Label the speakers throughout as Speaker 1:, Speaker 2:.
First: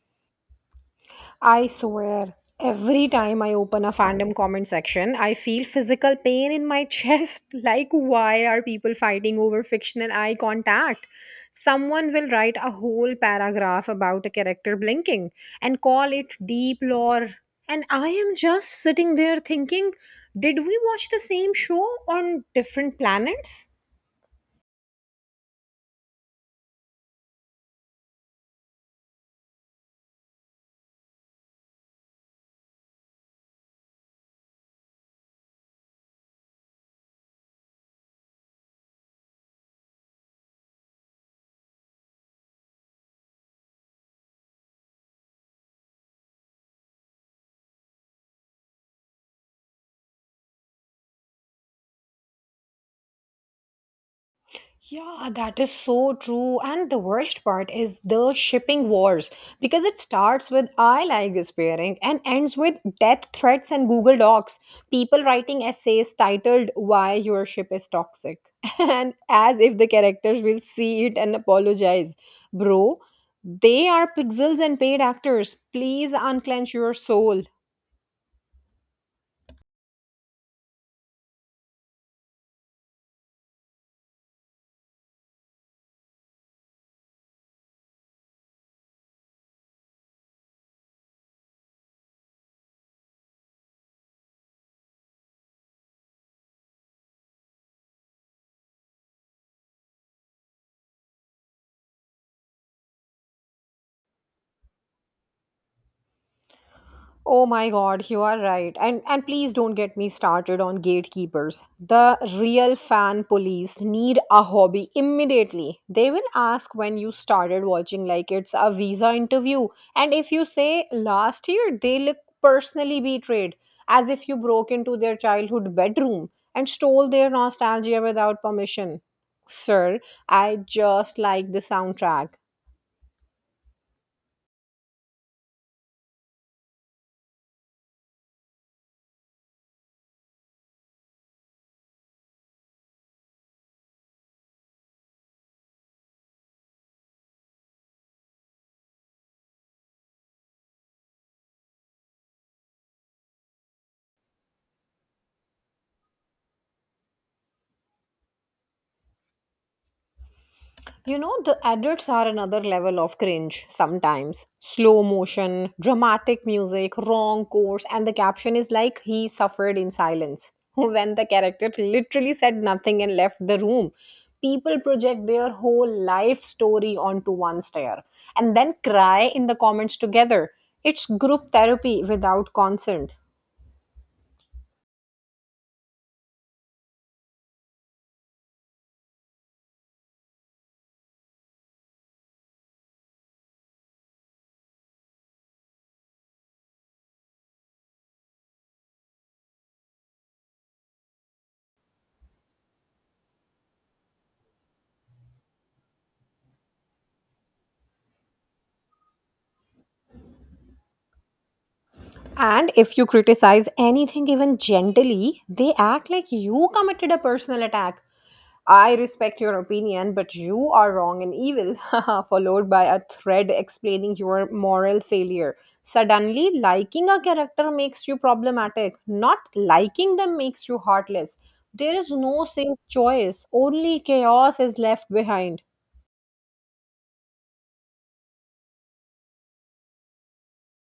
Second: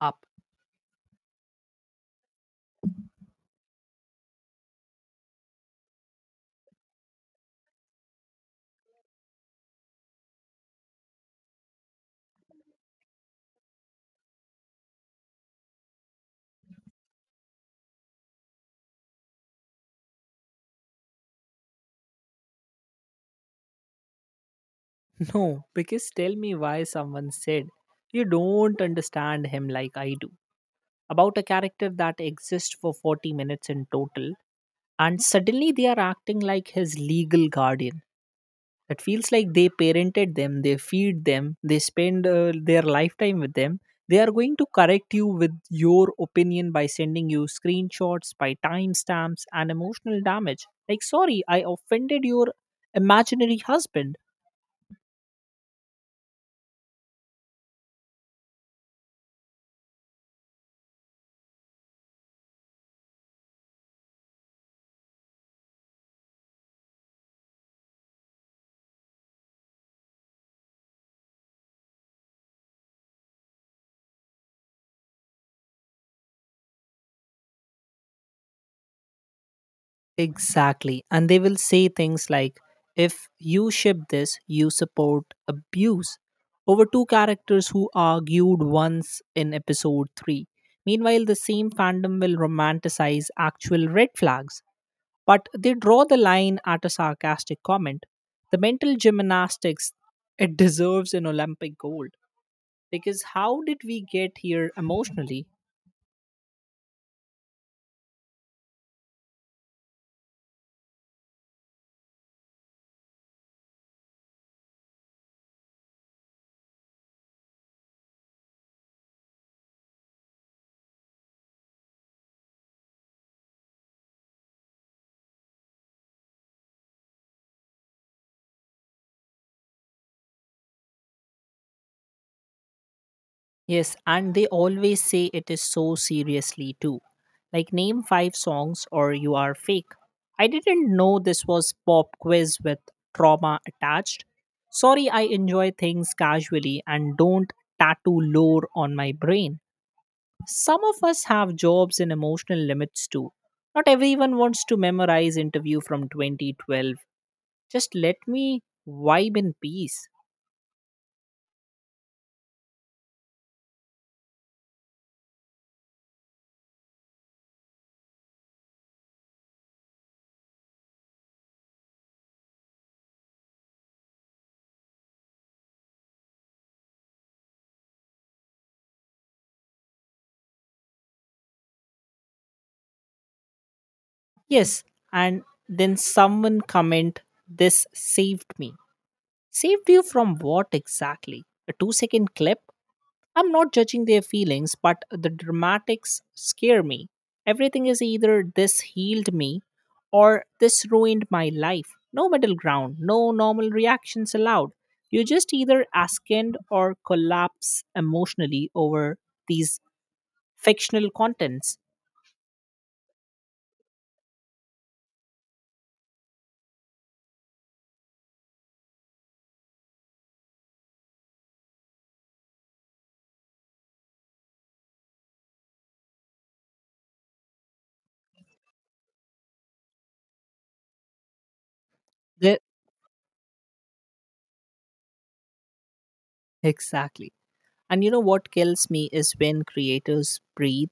Speaker 1: Up.
Speaker 2: I swear, every time I open a fandom comment section, I feel physical pain in my chest. Like, why are people fighting over fictional eye contact? Someone will write a whole paragraph about a character blinking and call it deep lore. And I am just sitting there thinking, did we watch the same show on different planets?
Speaker 1: No, because tell me why someone said you don't understand him like I do. About a character that exists for 40 minutes in total, and suddenly they are acting like his legal guardian. It feels like they parented them, they feed them, they spend their lifetime with them. They are going to correct you with your opinion by sending you screenshots, by timestamps and emotional damage. Like, sorry I offended your imaginary husband.
Speaker 2: Yeah, that is so true. And the worst part is the shipping wars because it starts with I like this pairing and ends with death threats and Google Docs. People writing essays titled Why Your Ship Is Toxic. And as if the characters will see it and apologize. Bro, they are pixels and paid actors. Please unclench your soul.
Speaker 1: Exactly. And they will say things like, if you ship this, you support abuse over two characters who argued once in episode 3. Meanwhile, the same fandom will romanticize actual red flags, but they draw the line at a sarcastic comment. The mental gymnastics, it deserves an Olympic gold. Because how did we get here emotionally?
Speaker 2: Oh my god, you are right. And please don't get me started on gatekeepers. The real fan police need a hobby immediately. They will ask when you started watching like it's a visa interview. And if you say last year, they look personally betrayed, as if you broke into their childhood bedroom and stole their nostalgia without permission. Sir, I just like the soundtrack.
Speaker 1: Yes, and they always say it is so seriously too. Like, name five songs or you are fake. I didn't know this was pop quiz with trauma attached. Sorry, I enjoy things casually and don't tattoo lore on my brain. Some of us have jobs and emotional limits too. Not everyone wants to memorize interview from 2012. Just let me vibe in peace.
Speaker 2: You know, the adults are another level of cringe sometimes. Slow motion, dramatic music, wrong course, and the caption is like he suffered in silence. When the character literally said nothing and left the room, people project their whole life story onto one stare and then cry in the comments together. It's group therapy without consent.
Speaker 1: Yes, and then someone comment, this saved me. Saved you from what exactly? A 2-second clip? I'm not judging their feelings, but the dramatics scare me. Everything is either this healed me or this ruined my life. No middle ground, no normal reactions allowed. You just either ascend or collapse emotionally over these fictional contents.
Speaker 2: And if you criticize anything, even gently, they act like you committed a personal attack. I respect your opinion, but you are wrong and evil, followed by a thread explaining your moral failure. Suddenly, liking a character makes you problematic. Not liking them makes you heartless. There is no
Speaker 1: The-
Speaker 2: safe choice, only chaos is left behind.
Speaker 1: exactly. And you know what kills me is when creators breathe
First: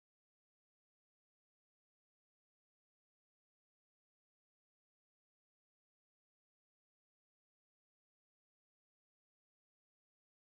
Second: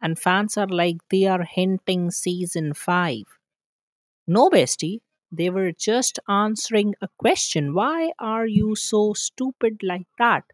Speaker 1: and fans are like they are hinting season 5. No, bestie. They were just answering a question. Why are you so stupid like that?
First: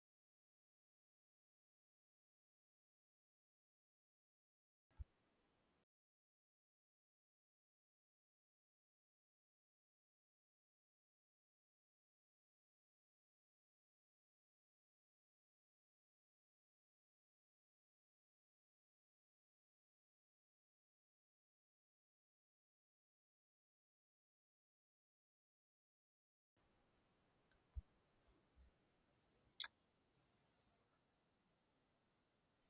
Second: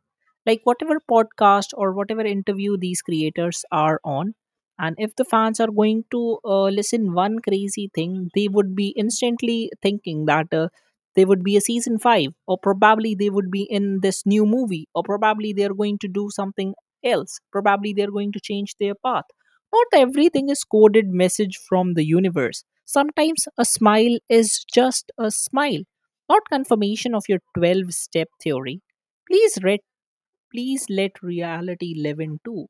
Speaker 1: Like, whatever podcast or whatever interview these creators are on, and if the fans are going to listen one crazy thing, they would be instantly thinking that they would be a season five, or probably they would be in this new movie, or probably they're going to do something else. Probably they're going to change their path. Not everything is coded message from the universe. Sometimes a smile is just a smile, not confirmation of your 12 step theory. Please read, please let reality live in too.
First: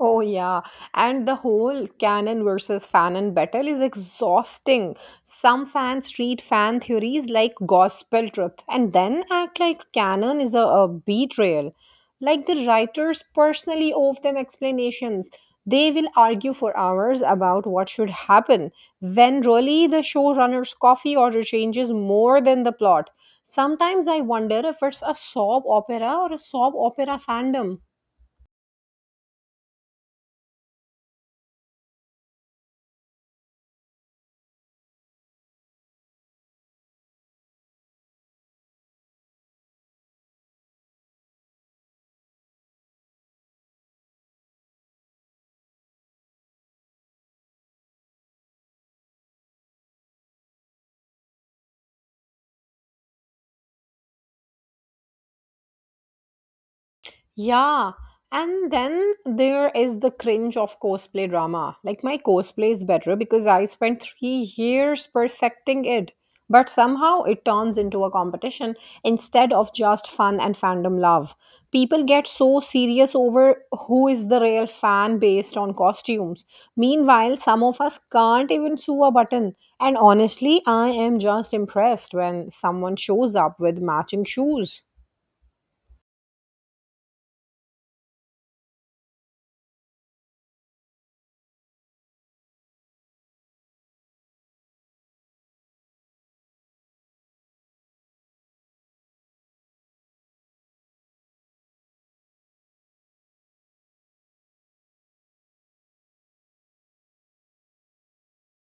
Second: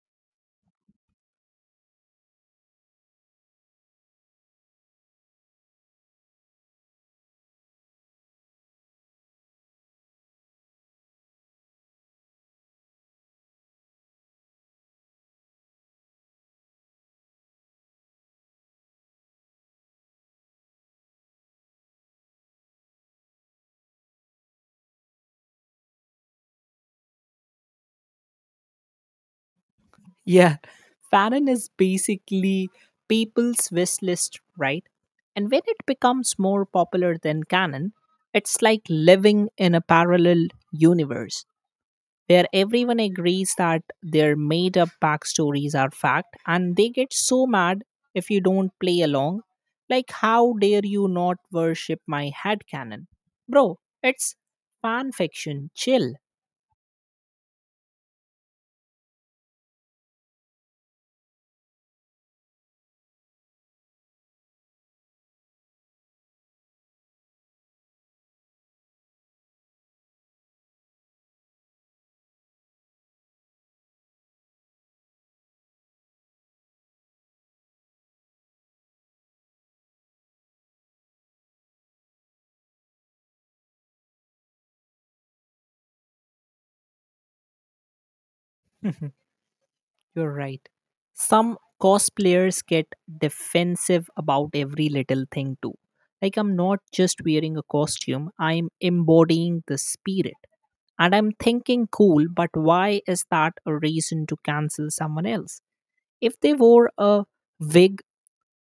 Speaker 2: Oh, yeah. And the whole canon versus fanon battle is exhausting. Some fans treat fan theories like gospel truth and then act like canon is a betrayal. Like the writers personally owe them explanations. They will argue for hours about what should happen when really the showrunner's coffee order changes more than the plot. Sometimes I wonder if it's a soap opera or a soap opera fandom.
Speaker 1: Yeah, fanon is basically people's wish list, right? And when it becomes more popular than canon, it's like living in a parallel universe, where everyone agrees that their made up backstories are fact, and they get so mad if you don't play along. Like, how dare you not worship my head cannon? Bro, it's fan fiction. Chill.
Speaker 2: Yeah, and then there is the cringe of cosplay drama. Like, my cosplay is better because I spent 3 years perfecting it, but somehow it turns into a competition instead of just fun and fandom love. People get so serious over who is the real fan based on costumes. Meanwhile, some of us can't even sew a button. And honestly, I am just impressed when someone shows up with matching shoes.
Speaker 1: You're right. Some cosplayers get defensive about every little thing, too. Like, I'm not just wearing a costume, I'm embodying the spirit. And I'm thinking, cool, but why is that a reason to cancel someone else? If they wore a wig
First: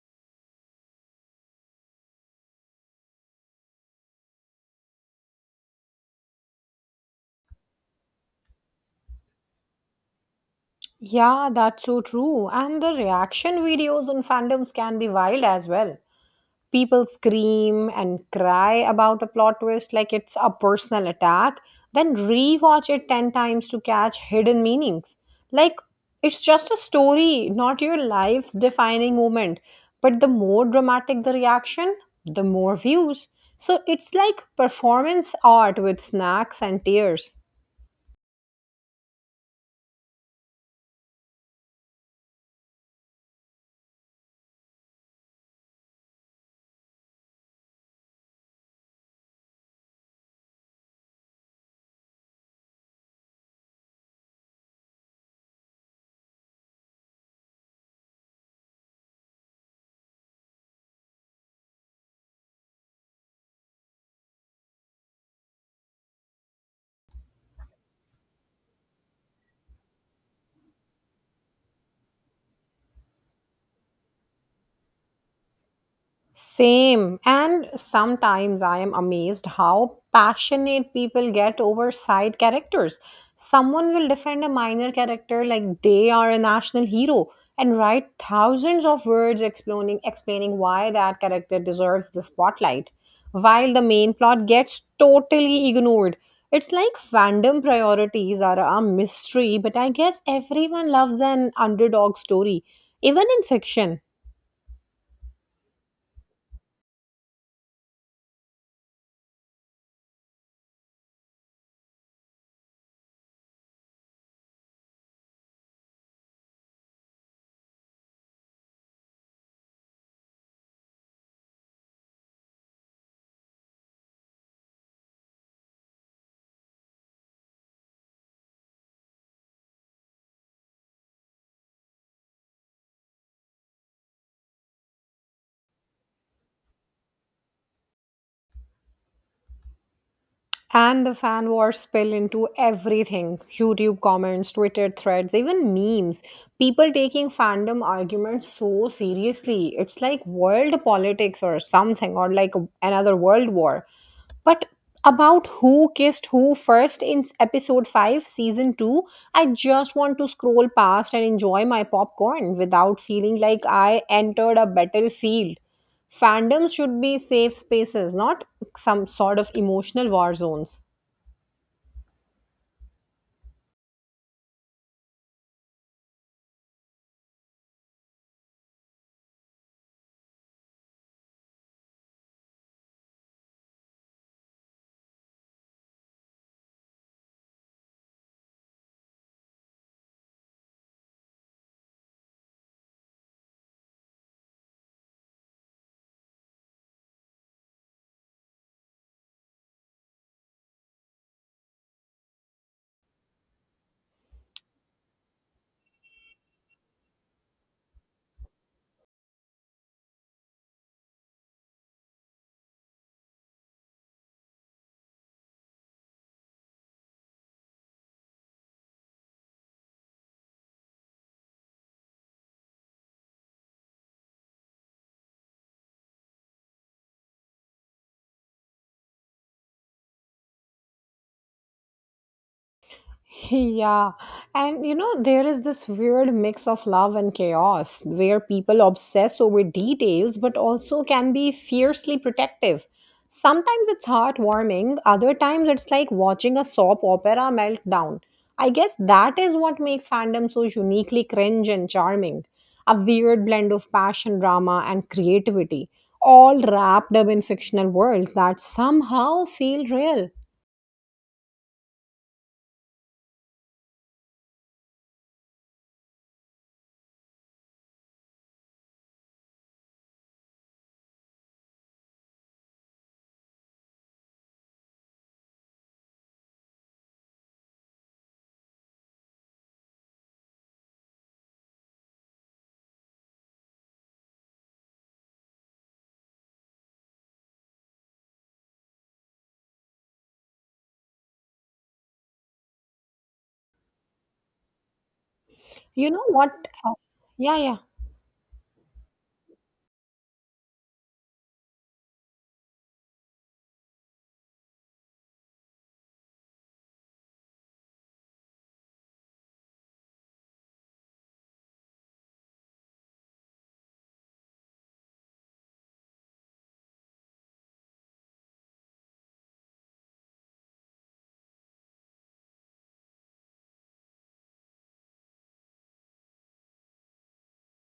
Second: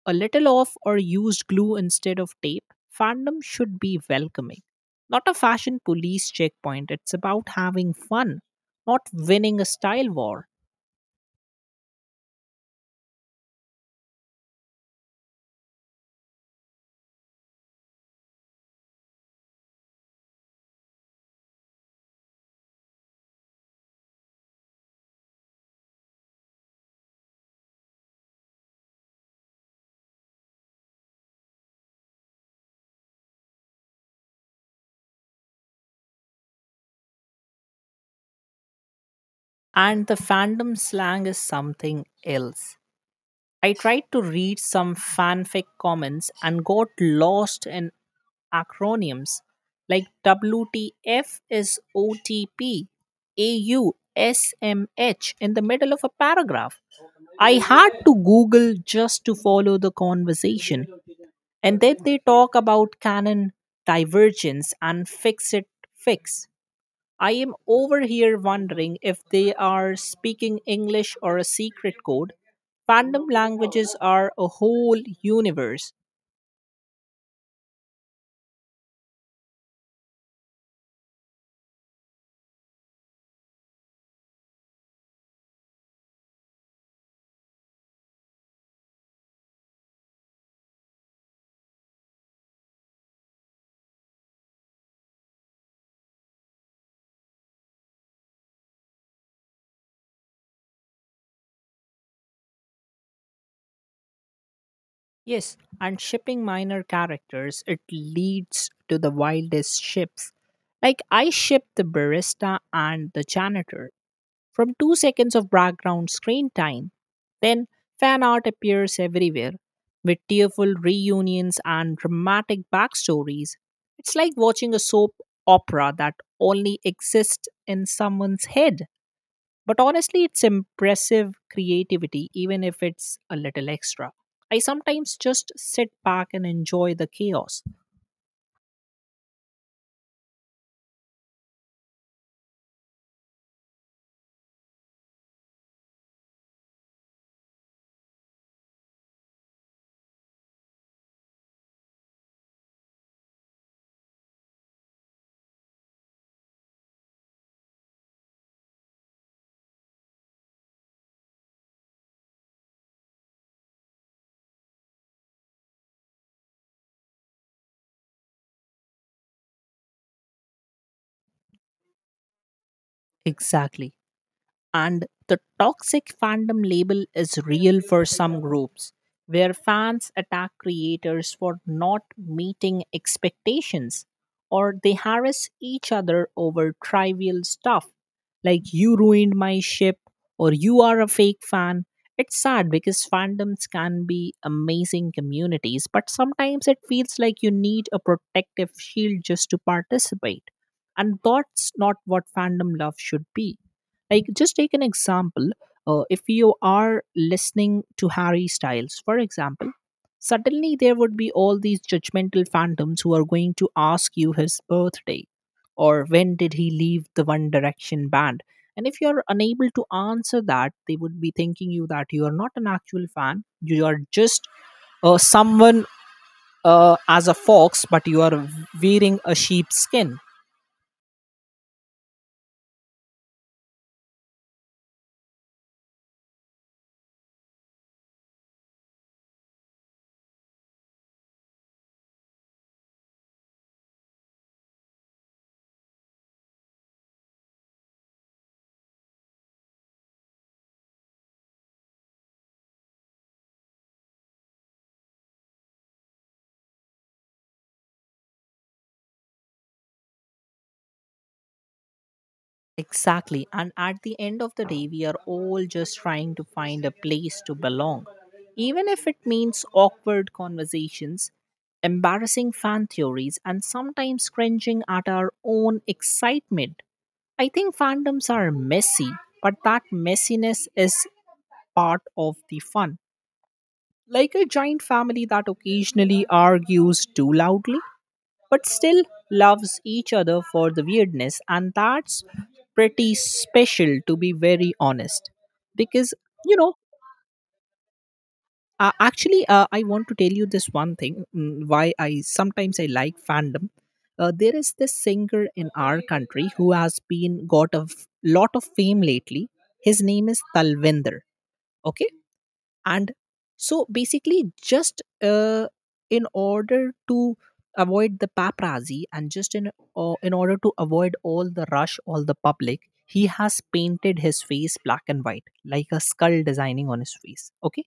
Speaker 1: a little off or used glue instead of tape, fandom should be welcoming. Not a fashion police checkpoint. It's about having fun, not winning a style war.
Speaker 2: Yeah, that's so true. And the reaction videos on fandoms can be wild as well. People scream and cry about a plot twist like it's a personal attack, then rewatch it 10 times to catch hidden meanings. Like, it's just a story, not your life's defining moment. But the more dramatic the reaction, the more views. So it's like performance art with snacks and tears.
Speaker 1: And the fandom slang is something else. I tried to read some fanfic comments and got lost in acronyms like WTF is OTP, AU, in the middle of a paragraph. I had to Google just to follow the conversation. And then they talk about canon divergence and fix it fix. I am over here wondering if they are speaking English or a secret code. Fandom languages are a whole universe.
Speaker 2: Same. And sometimes I am amazed how passionate people get over side characters. Someone will defend a minor character like they are a national hero and write thousands of words explaining why that character deserves the spotlight, while the main plot gets totally ignored. It's like fandom priorities are a mystery, but I guess everyone loves an underdog story, even in fiction.
Speaker 1: Yes, and shipping minor characters, it leads to the wildest ships. Like, I ship the barista and the janitor from 2 seconds of background screen time. Then fan art appears everywhere with tearful reunions and dramatic backstories. It's like watching a soap opera that only exists in someone's head. But honestly, it's impressive creativity, even if it's a little extra. I sometimes just sit back and enjoy the chaos.
Speaker 2: And the fan wars spill into everything: YouTube comments, Twitter threads, even memes. People taking fandom arguments so seriously. It's like world politics or something, or like another world war. But about who kissed who first in episode 5, season 2, I just want to scroll past and enjoy my popcorn without feeling like I entered a battlefield. Fandoms should be safe spaces, not some sort of emotional war zones.
Speaker 1: Exactly. And the toxic fandom label is real for some groups, where fans attack creators for not meeting expectations, or they harass each other over trivial stuff like you ruined my ship or you are a fake fan. It's sad because fandoms can be amazing communities, but sometimes it feels like you need a protective shield just to participate. And that's not what fandom love should be. Like, just take an example. If you are listening to Harry Styles, for example, suddenly there would be all these judgmental phantoms who are going to ask you his birthday or when did he leave the One Direction band. And if you're unable to answer that, they would be thinking you that you are not an actual fan. You are just someone, as a fox, but you are wearing a sheep's skin.
Speaker 2: Yeah, and you know, there is this weird mix of love and chaos where people obsess over details but also can be fiercely protective. Sometimes it's heartwarming, other times it's like watching a soap opera meltdown. I guess that is what makes fandom so uniquely cringe and charming. A weird blend of passion, drama, and creativity, all wrapped up in fictional worlds that somehow feel real.
Speaker 1: Exactly. And at the end of the day, we are all just trying to find a place to belong. Even if it means awkward conversations, embarrassing fan theories, and sometimes cringing at our own excitement. I think fandoms are messy, but that messiness is part of the fun. Like a giant family that occasionally argues too loudly but still loves each other for the weirdness. And that's pretty special, to be very honest.
Speaker 2: You
Speaker 1: Because,
Speaker 2: know
Speaker 1: you
Speaker 2: what?
Speaker 1: know,
Speaker 2: uh, yeah, yeah.
Speaker 1: actually, I want to tell you this one thing, why I sometimes I like fandom. There is this singer in our country who has been got a lot of fame lately. His name is Talvinder. Okay? And so basically just in order to avoid the paparazzi, and just in order to avoid all the rush, all the public, he has painted his face black and white like a skull designing on his face. Okay?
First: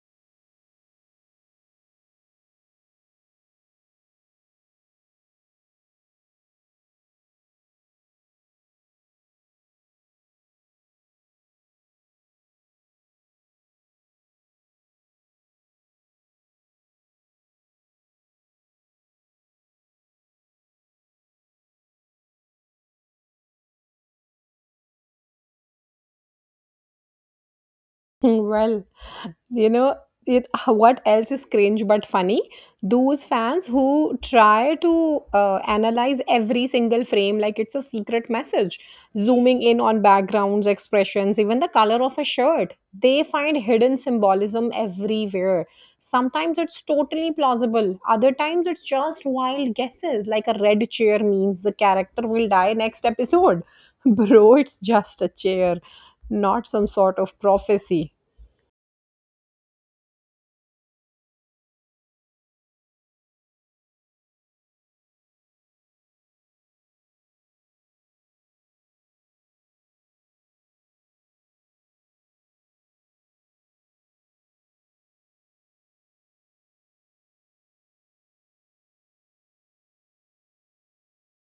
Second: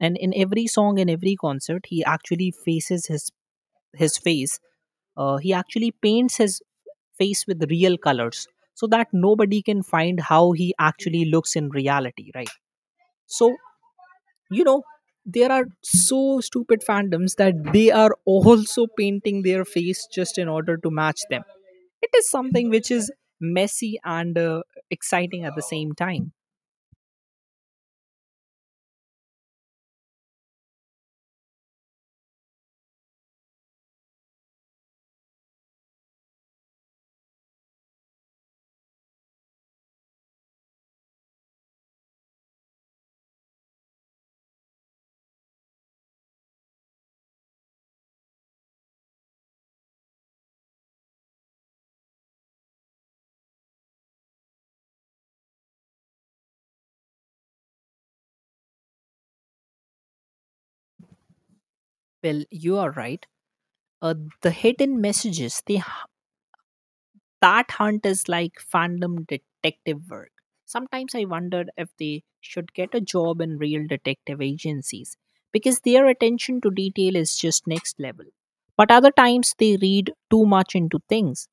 Speaker 1: And in every song, in every concert, he actually faces his face he actually paints his face with real colors so that nobody can find how he actually looks in reality, right? So you know, there are so stupid fandoms that they are also painting their face just in order to match them. It is something which is messy and exciting at the same time.
Speaker 2: Hmm. Well, you know, what else is cringe but funny? Those fans who try to analyze every single frame like it's a secret message, zooming in on backgrounds, expressions, even the color of a shirt. They find hidden symbolism everywhere. Sometimes it's totally plausible, other times it's just wild guesses, like a red chair means the character will die next episode. Bro, it's just a chair, not some sort of prophecy.
Speaker 1: Well, you are right. uh, the hidden messages, they that hunt is like fandom detective work. Sometimes I wondered if they should get a job in real detective agencies because their attention to detail is just next level. But other times they read too much into things.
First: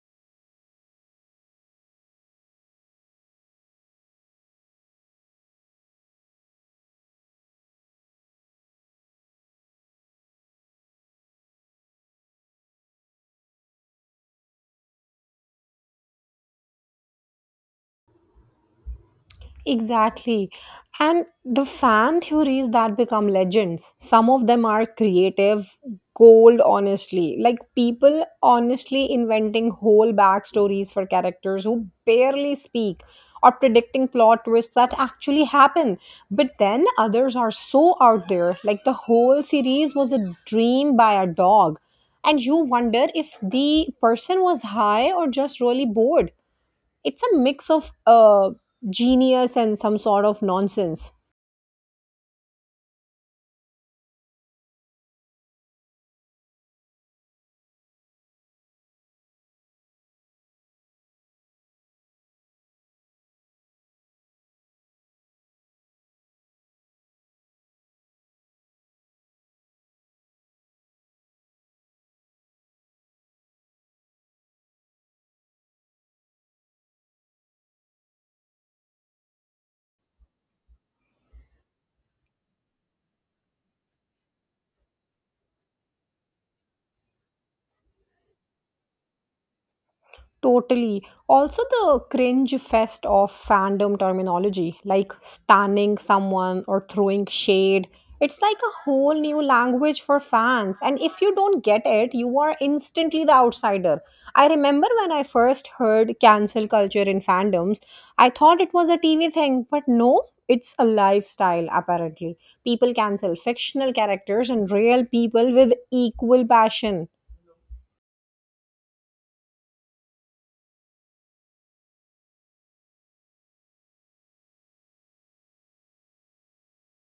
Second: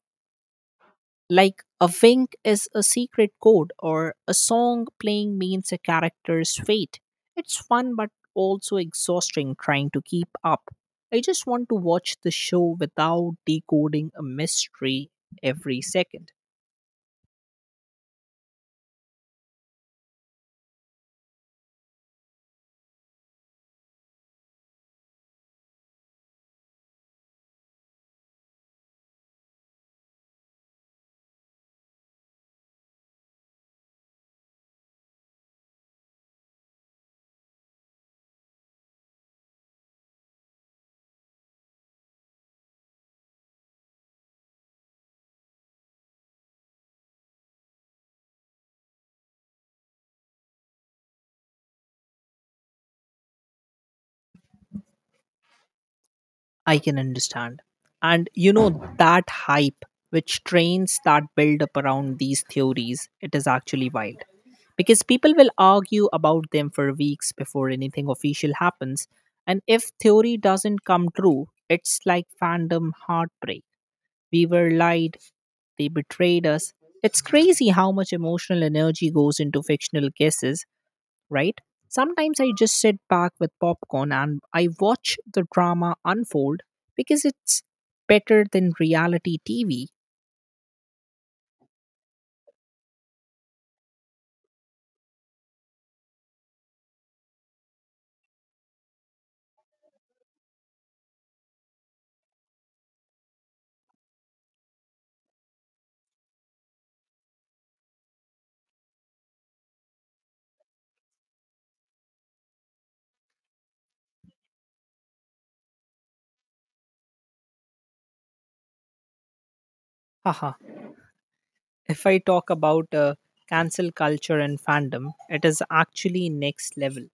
Speaker 1: Like a wink is a secret code or a song playing means a character's fate. It's fun but also exhausting trying to keep up. I just want to watch the show without decoding a mystery every second.
Speaker 2: Exactly. And the fan theories that become legends, some of them are creative gold, honestly. Like, people honestly inventing whole backstories for characters who barely speak or predicting plot twists that actually happen. But then others are so out there, like the whole series was a dream by a dog. And you wonder if the person was high or just really bored. It's a mix of genius and some sort of nonsense.
Speaker 1: I can understand. And you know, that hype which trains that build up around these theories, it is actually wild. Because people will argue about them for weeks before anything official happens. And if theory doesn't come true, it's like fandom heartbreak. We were lied, they betrayed us. It's crazy how much emotional energy goes into fictional guesses, right? Sometimes I just sit back with popcorn and I watch the drama unfold because it's better than reality TV.
Speaker 2: Totally. Also, the cringe fest of fandom terminology, like stunning someone or throwing shade. It's like a whole new language for fans. And if you don't get it, you are instantly the outsider. I remember when I first heard cancel culture in fandoms, I thought it was a TV thing, but no, it's a lifestyle, apparently. People cancel fictional characters and real people with equal passion.
Speaker 1: Haha, if I talk about cancel culture and fandom, it is actually next level.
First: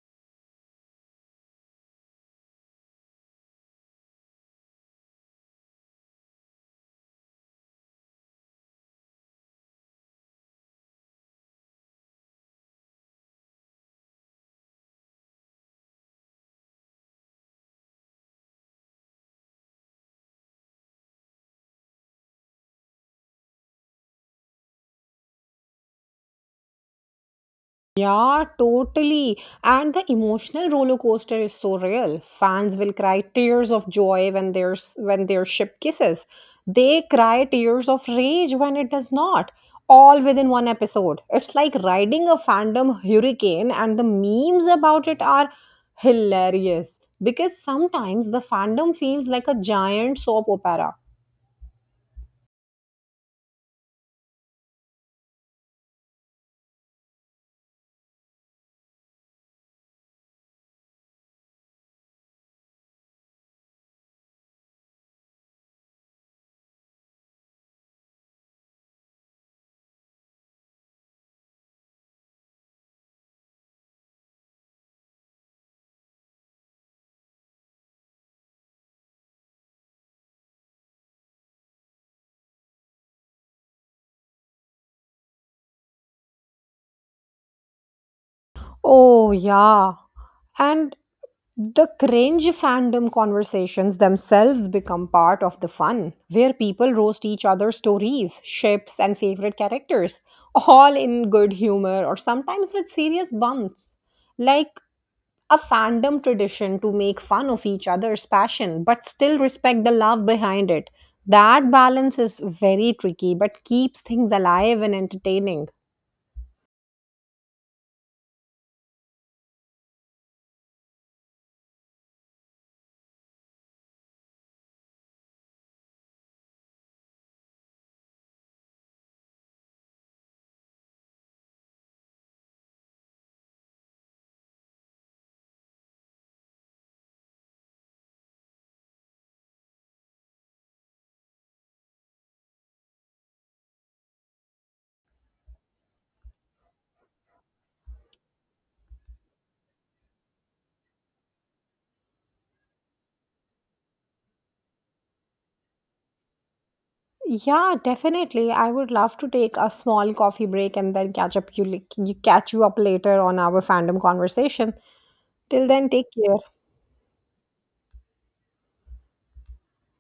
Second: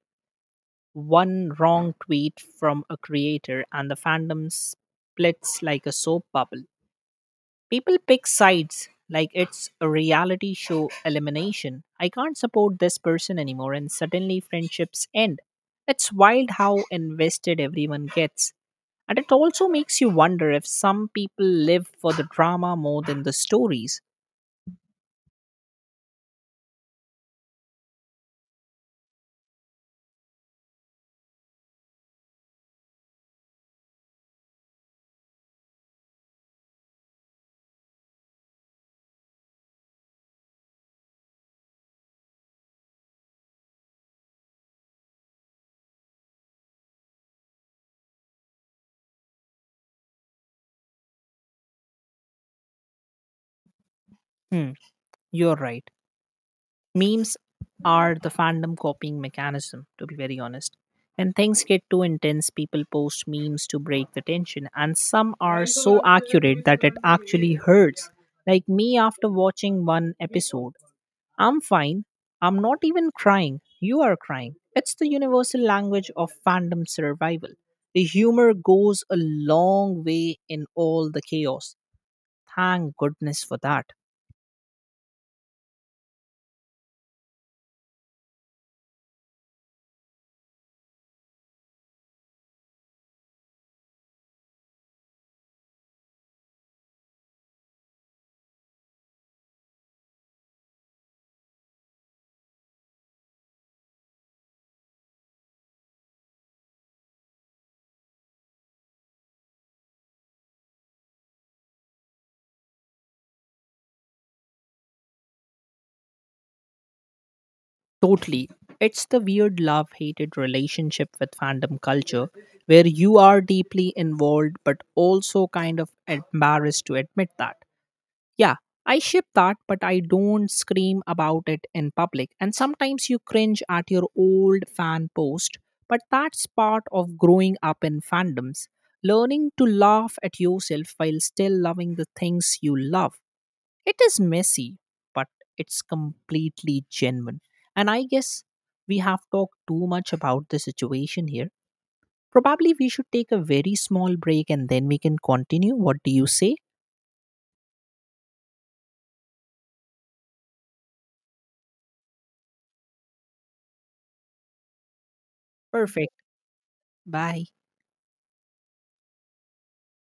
Speaker 1: One wrong tweet from a creator and the fandom splits like a soap bubble. People pick sides like it's a reality show elimination. I can't support this person anymore, and suddenly friendships end. It's wild how invested everyone gets. And it also makes you wonder if some people live for the drama more than the stories.
Speaker 2: Yeah, totally. And the emotional roller coaster is so real. Fans will cry tears of joy when their ship kisses. They cry tears of rage when it does not. All within one episode. It's like riding a fandom hurricane, and the memes about it are hilarious because sometimes the fandom feels like a giant soap opera.
Speaker 1: Hmm, you're right. Memes are the fandom copying mechanism, to be very honest. When things get too intense, people post memes to break the tension, and some are so accurate that it actually hurts. Like me after watching one episode, I'm fine. I'm not even crying. You are crying. It's the universal language of fandom survival. The humor goes a long way in all the chaos. Thank goodness for that.
Speaker 2: Oh yeah, and the cringe fandom conversations themselves become part of the fun, where people roast each other's stories, ships, and favorite characters, all in good humor or sometimes with serious bumps. Like a fandom tradition to make fun of each other's passion but still respect the love behind it. That balance is very tricky but keeps things alive and entertaining.
Speaker 1: Totally. It's the weird love hated relationship with fandom culture where you are deeply involved but also kind of embarrassed to admit that. Yeah, I ship that, but I don't scream about it in public. And sometimes you cringe at your old fan post, but that's part of growing up in fandoms. Learning to laugh at yourself while still loving the things you love. It is messy, but it's completely genuine. And I guess we have talked too much about the situation here. Probably we should take a very small break and then we can continue. What do you say?
Speaker 2: Yeah, definitely. I would love to take a small coffee break and then catch up you, like, you catch you up later on our fandom conversation. Till then, take
Speaker 1: Perfect.
Speaker 2: care.
Speaker 1: Bye.